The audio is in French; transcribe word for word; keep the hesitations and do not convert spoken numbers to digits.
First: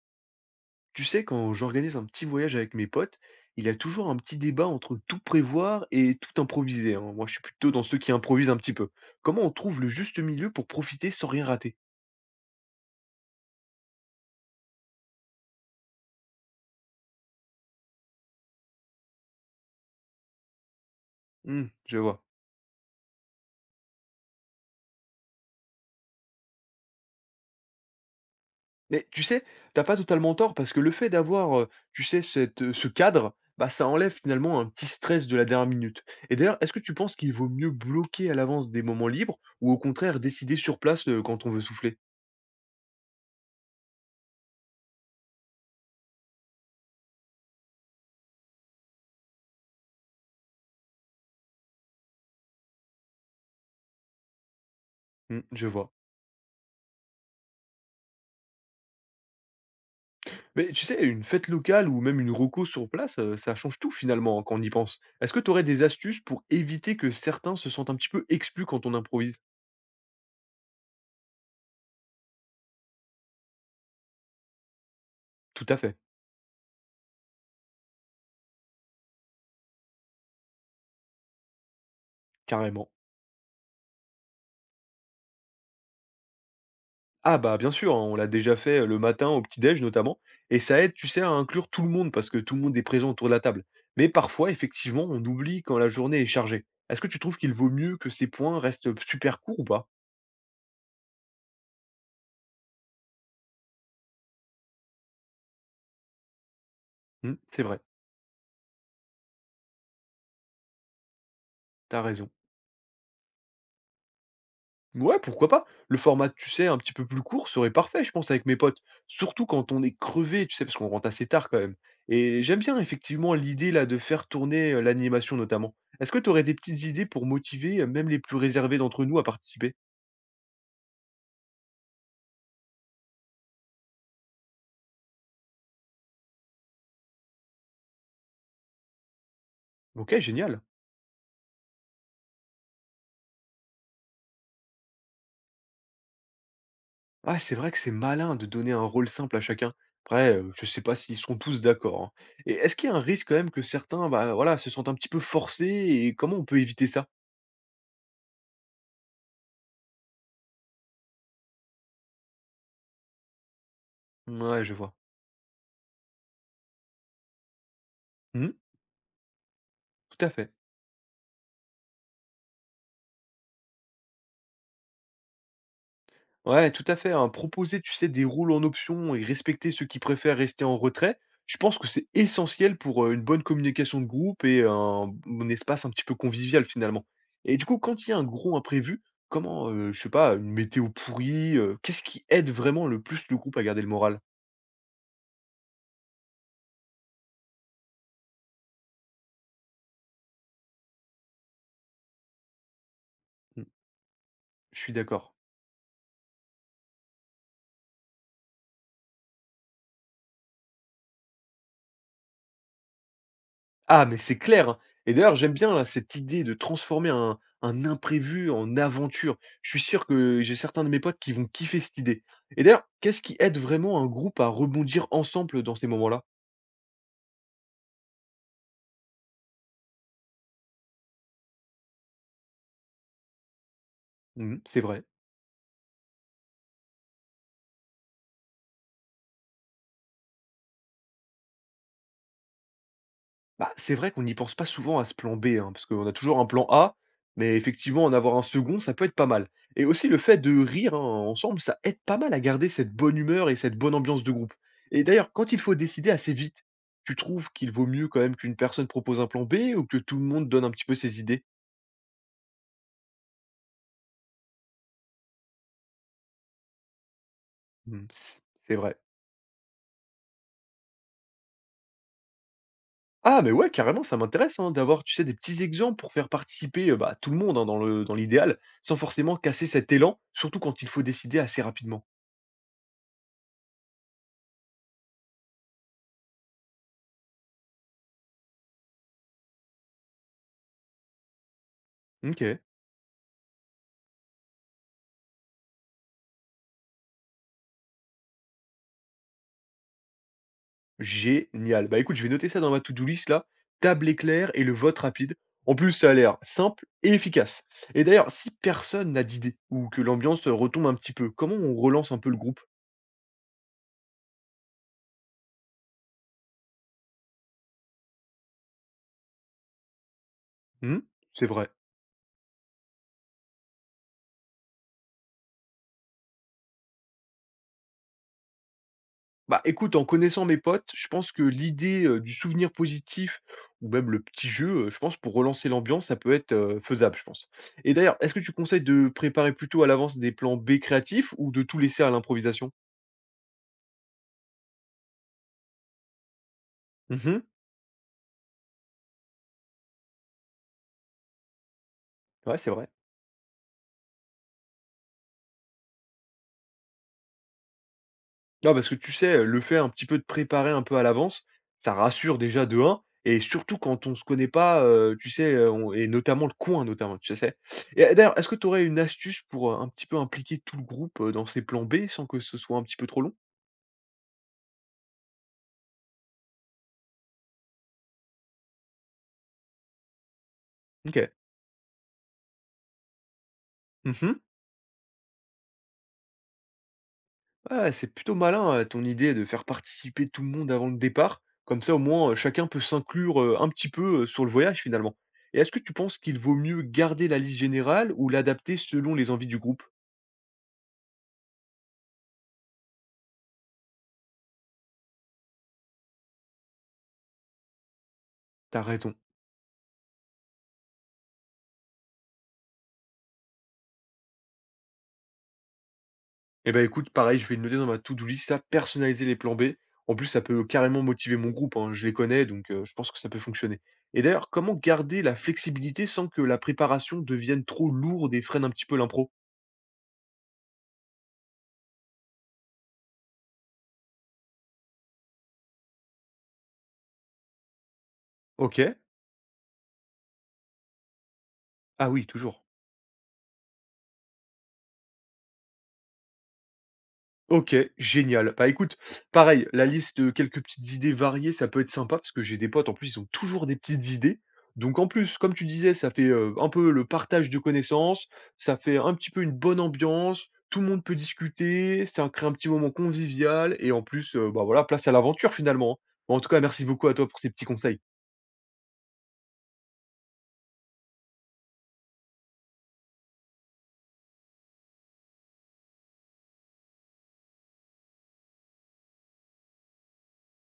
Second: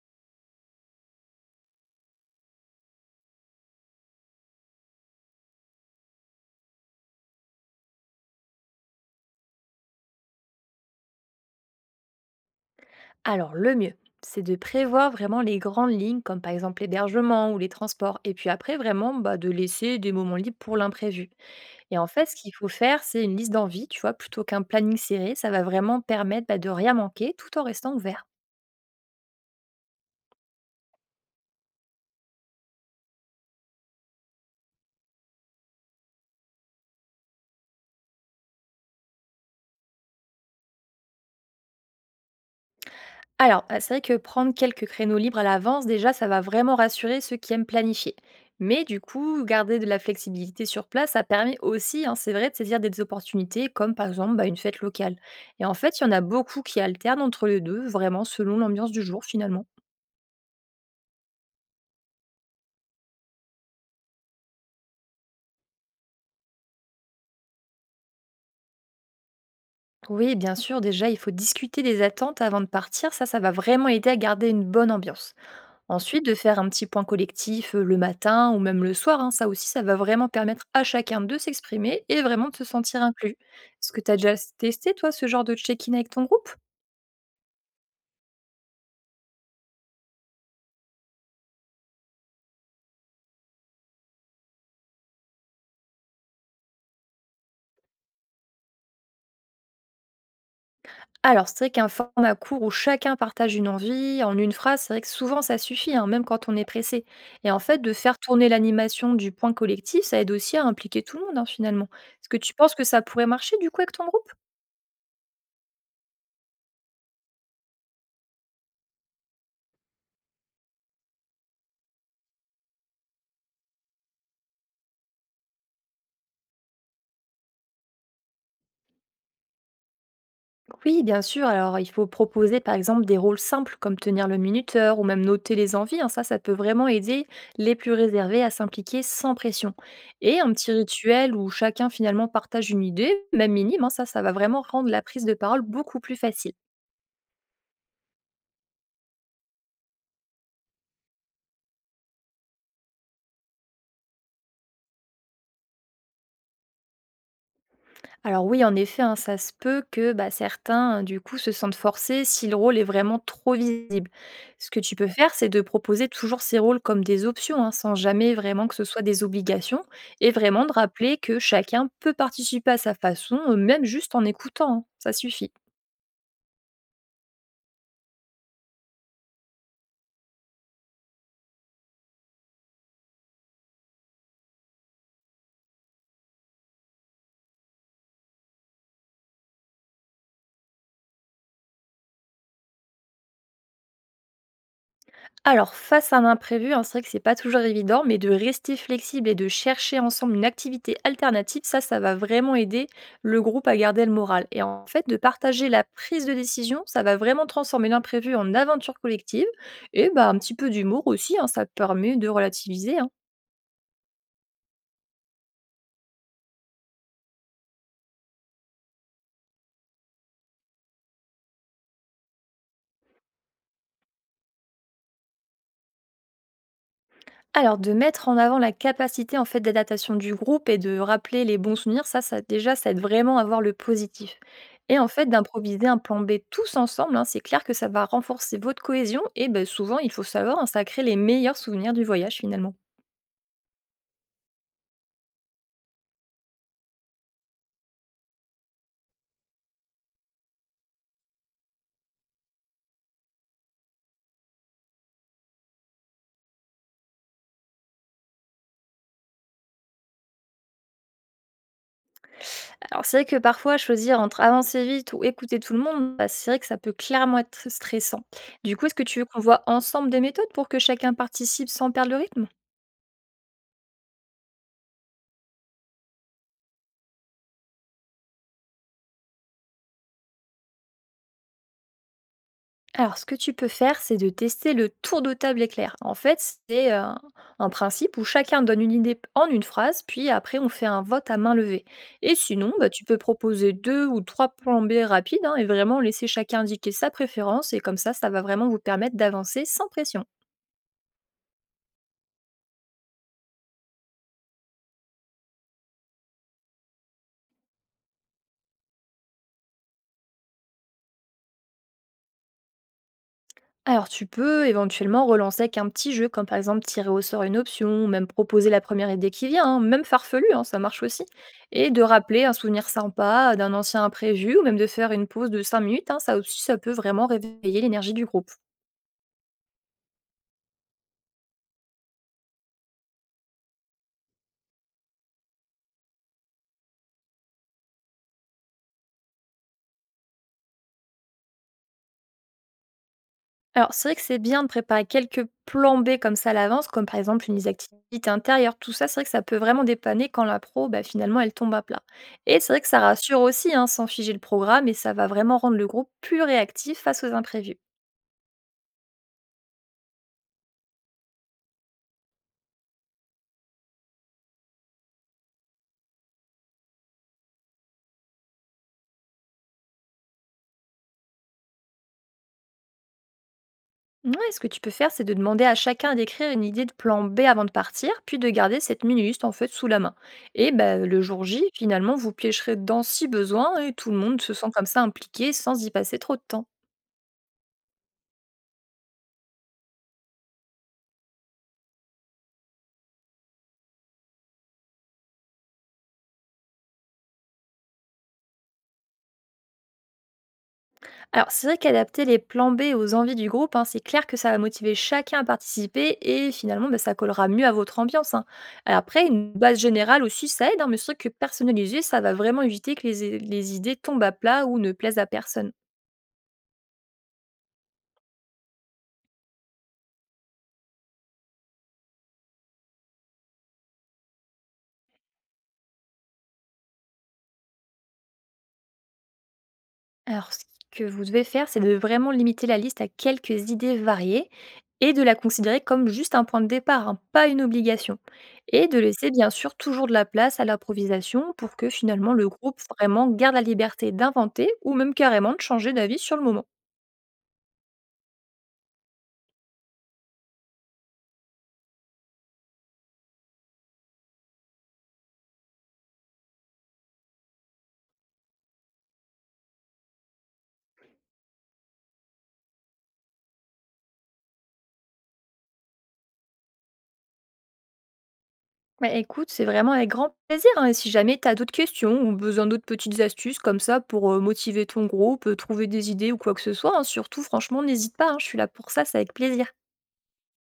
Tu sais, quand j'organise un petit voyage avec mes potes, il y a toujours un petit débat entre tout prévoir et tout improviser, hein. Moi, je suis plutôt dans ceux qui improvisent un petit peu. Comment on trouve le juste milieu pour profiter sans rien rater? Alors, le mieux, c'est de prévoir vraiment les grandes lignes, comme par exemple l'hébergement ou les transports, et puis après, vraiment, bah, de laisser des moments libres pour l'imprévu. Hmm, je Et en vois. fait, ce qu'il faut faire, c'est une liste d'envie, tu vois, plutôt qu'un planning serré. Ça va vraiment permettre bah, de rien manquer tout en restant ouvert. Mais tu sais, t'as pas totalement tort parce que le fait d'avoir, euh, tu sais, cette, euh, ce cadre, bah, ça enlève finalement un petit stress de la dernière minute. Et d'ailleurs, est-ce que tu penses qu'il vaut mieux bloquer à l'avance des moments libres ou au contraire décider sur place euh, quand on veut souffler? Alors, heu, c'est vrai que prendre quelques créneaux libres à l'avance, déjà, ça va vraiment rassurer ceux qui aiment planifier. Mais du coup, garder de la flexibilité sur place, ça permet aussi, hein, c'est vrai, de saisir des opportunités comme, par exemple, bah, une fête locale. Hmm, Et je en vois. fait, il y en a beaucoup qui alternent entre les deux, vraiment selon l'ambiance du jour, finalement. Mais tu sais, une fête locale ou même une reco sur place, heu, ça change tout finalement hein, quand on y pense. Est-ce que tu aurais des astuces pour éviter que certains se sentent un petit peu exclus quand on improvise? Oui, bien sûr, déjà, il faut discuter des attentes avant de partir, ça, ça va vraiment aider à garder une bonne ambiance. Tout à fait, Ensuite, de faire un petit point collectif euh, le matin ou même le soir, hein, ça aussi, ça va vraiment permettre à chacun de s'exprimer et vraiment de se carrément. sentir inclus. Est-ce que tu as déjà testé, toi, ce genre de check-in avec ton groupe? Ah bah, bien sûr, hein, on l'a déjà fait, heu, le matin au petit-déj notamment, et ça aide, tu sais, à inclure tout le monde parce que tout le monde est présent autour de la table. Mais parfois, effectivement, on oublie quand la journée est chargée. Est-ce que tu trouves qu'il vaut mieux que ces points restent super courts ou pas? Alors, c'est vrai qu'un format court où chacun partage une envie en une phrase, c'est vrai que souvent, ça suffit, hein, même quand on est pressé. Mmh, Et en c'est fait, vrai, de faire tourner l'animation du point collectif, ça aide aussi à impliquer tout le monde, hein, finalement. t'as Est-ce raison. que tu penses que ça pourrait marcher, du coup, avec ton groupe? Ouais, pourquoi pas? Le format, tu sais, un petit peu plus court serait parfait, je pense, avec mes potes. Surtout quand on est crevé, tu sais, parce qu'on rentre assez tard quand même. Et j'aime bien effectivement l'idée là de faire tourner euh, l'animation notamment. Est-ce que tu aurais des petites idées pour motiver euh, même les plus réservés d'entre nous à participer? Oui, bien sûr. Alors, il faut proposer par exemple des rôles simples comme tenir le minuteur ou même noter les envies, hein. Ça, ça peut vraiment aider les plus réservés à s'impliquer sans pression. Ok, Et un génial. petit rituel où chacun finalement partage une idée, même minime, hein, ça, ça va vraiment rendre la prise de parole beaucoup plus facile. Ah, c'est vrai que c'est malin de donner un rôle simple à chacun. Après, euh, je sais pas s'ils seront tous d'accord, hein. Et est-ce qu'il y a un risque quand même que certains, bah voilà, se sentent un petit peu forcés, et comment on peut éviter ça? Alors oui, en effet, hein, ça se peut que bah, certains, euh, du coup, se sentent forcés si le rôle est vraiment trop visible. Ouais, Ce je que tu vois. peux faire, c'est de proposer toujours ces rôles comme des options, hein, sans jamais Mhm, vraiment que ce soit des obligations, tout à et fait. vraiment de rappeler que chacun peut participer à sa façon, euh, même juste en écoutant, hein. Ça suffit. Ouais, tout à fait, hein. Proposer, tu sais, des rôles en option et respecter ceux qui préfèrent rester en retrait, je pense que c'est essentiel pour, heu, une bonne communication de groupe et un un espace un petit peu convivial, finalement. Et du coup, quand il y a un gros imprévu, comment, heu, je sais pas, une météo pourrie, heu, qu'est-ce qui aide vraiment le plus le groupe à garder le moral? Alors, face à un imprévu, hein, c'est vrai que c'est pas toujours évident, mais de rester flexible et de chercher ensemble une activité alternative, ça, ça va vraiment aider le Mmh, groupe à garder le moral. Et je en suis fait, de d'accord. partager la prise de décision, ça va vraiment transformer l'imprévu en aventure collective. Et bah, un petit peu d'humour aussi, hein, ça permet de relativiser, hein. Ah, mais c'est clair, hein. Et d'ailleurs, j'aime bien là, cette idée de transformer un, un imprévu en aventure. Je suis sûr que j'ai certains de mes potes qui vont kiffer cette idée. Et d'ailleurs, qu'est-ce qui aide vraiment un groupe à rebondir ensemble dans ces moments-là? Alors de mettre en avant la capacité en fait d'adaptation du groupe et de rappeler les bons souvenirs, ça, ça déjà, ça aide vraiment à voir le positif. Mhm, c'est Et vrai. en fait, d'improviser un plan B tous ensemble, hein, c'est clair que ça va renforcer votre cohésion et ben, souvent, il faut savoir, hein, ça crée les meilleurs souvenirs du voyage finalement. Bah, c'est vrai qu'on n'y pense pas souvent à ce plan B, hein, parce qu'on a toujours un plan A, mais effectivement, en avoir un second, ça peut être pas mal. Et aussi, le fait de rire hein, ensemble, ça aide pas mal à garder cette bonne humeur et cette bonne ambiance de groupe. Et d'ailleurs, quand il faut décider assez vite, tu trouves qu'il vaut mieux quand même qu'une personne propose un plan B ou que tout le monde donne un petit peu ses idées? Alors c'est vrai que parfois choisir entre avancer vite ou écouter tout le monde, bah, c'est vrai que ça peut clairement être Hmm, stressant. c- Du c'est coup, est-ce vrai. que tu veux qu'on voit ensemble des méthodes pour que chacun participe sans perdre le rythme? Ah, mais ouais, carrément, ça m'intéresse hein, d'avoir, tu sais, des petits exemples pour faire participer euh, bah, tout le monde hein, dans le- dans l'idéal, sans forcément casser cet élan, surtout quand il faut décider assez rapidement. Alors, ce que tu peux faire, c'est de tester le tour de table éclair. En fait, c'est euh, un principe où chacun donne une idée en une phrase, puis après, on fait un vote à main levée. Et Ok. sinon, bah, tu peux proposer deux ou trois plans B rapides hein, et vraiment laisser chacun indiquer sa préférence. Et comme ça, ça va vraiment vous permettre d'avancer sans pression. Génial. Bah, écoute, je vais noter ça dans ma to-do list là. Table éclair et le vote rapide. En plus, ça a l'air simple et efficace. Et d'ailleurs, si personne n'a d'idée ou que l'ambiance retombe un petit peu, comment on relance un peu le groupe? Alors tu peux éventuellement relancer avec un petit jeu, comme par exemple tirer au sort une option, ou même proposer la première idée qui vient, hein, même farfelu, hein, ça marche Hmm, aussi. c'est vrai. Et de rappeler un souvenir sympa d'un ancien imprévu, ou même de faire une pause de cinq minutes, hein, ça aussi ça peut vraiment réveiller l'énergie du groupe. Bah écoute, en connaissant mes potes, je pense que l'idée euh, du souvenir positif ou même le petit jeu, euh, je pense, pour relancer l'ambiance, ça peut être euh, faisable, je pense. Et d'ailleurs, est-ce que tu conseilles de préparer plutôt à l'avance des plans B créatifs ou de tout laisser à l'improvisation? Alors c'est vrai que c'est bien de préparer quelques plans B comme ça à l'avance, comme par Mhm, exemple une activité intérieure, tout ça, c'est vrai que ça peut vraiment dépanner quand la pro, bah, finalement, elle tombe à plat. ouais, Et c'est c'est vrai que vrai. ça rassure aussi, hein, sans figer le programme, et ça va vraiment rendre le groupe plus réactif face aux imprévus. Non, parce que tu sais, le fait un petit peu de préparer un peu à l'avance, ça rassure déjà de un, et surtout quand on se connaît pas, heu, tu sais, heu, on et notamment le coin notamment, tu sais? Et et d'ailleurs, est-ce que tu aurais une astuce pour, heu, un petit peu impliquer tout le groupe, heu, dans ces plans B sans que ce soit un petit peu trop long? Ouais, ce que tu peux faire, c'est de demander à chacun d'écrire une idée de plan B avant de partir, puis de garder cette mini-liste en fait sous la main. Et ben, le OK. jour J, finalement, vous piocherez dedans si besoin et tout Mmh le mh. monde se sent comme ça impliqué sans y passer trop de temps. Ah, c'est plutôt malin, heu, ton idée de faire participer tout le monde avant le départ. Comme ça, au moins, heu, chacun peut s'inclure, heu, un petit peu, heu, sur le voyage finalement. Et est-ce que tu penses qu'il vaut mieux garder la liste générale ou l'adapter selon les envies du groupe? Alors, c'est vrai qu'adapter les plans B aux envies du groupe, hein, c'est clair que ça va motiver chacun à participer et finalement, ben, ça collera mieux à votre ambiance, hein. T'as Alors raison. après, une base générale aussi, ça aide, hein, mais c'est vrai que personnaliser, ça va vraiment éviter que les les idées tombent à plat ou ne plaisent à personne. Eh ben écoute, pareil, je vais le noter dans ma to-do list, ça, personnaliser les plans B. En plus, ça peut euh, carrément motiver mon groupe, hein, je les connais, donc heu, je pense que ça peut fonctionner. Et d'ailleurs, comment garder la flexibilité sans que la préparation devienne trop lourde et freine un petit peu l'impro? Alors, ce que vous devez faire, c'est de vraiment limiter la liste à quelques idées variées et de la considérer comme juste un point de départ, hein, pas une obligation. Et OK. de laisser bien sûr toujours de la place à l'improvisation pour que Ah oui, finalement le toujours. groupe vraiment garde la liberté d'inventer ou même carrément de changer d'avis sur le moment. OK, génial. Bah, écoute, pareil, la liste, heu, quelques petites idées variées, ça peut être sympa parce que j'ai des potes, en plus, ils ont toujours des petites idées. Donc en plus, comme tu disais, ça fait, heu, un peu le partage de connaissances, ça fait un petit peu une bonne ambiance, tout le monde peut discuter, ça crée un petit moment convivial, et en plus, heu, bah, voilà, place à l'aventure finalement, hein. Bon, en tout cas, merci beaucoup à toi pour ces petits conseils. Bah, écoute, c'est vraiment avec grand plaisir, hein, et si jamais tu as d'autres questions ou besoin d'autres petites astuces comme ça pour euh, motiver ton groupe, euh, trouver des idées ou quoi que ce soit, hein, surtout franchement, n'hésite pas, hein, je suis là pour ça, c'est avec plaisir.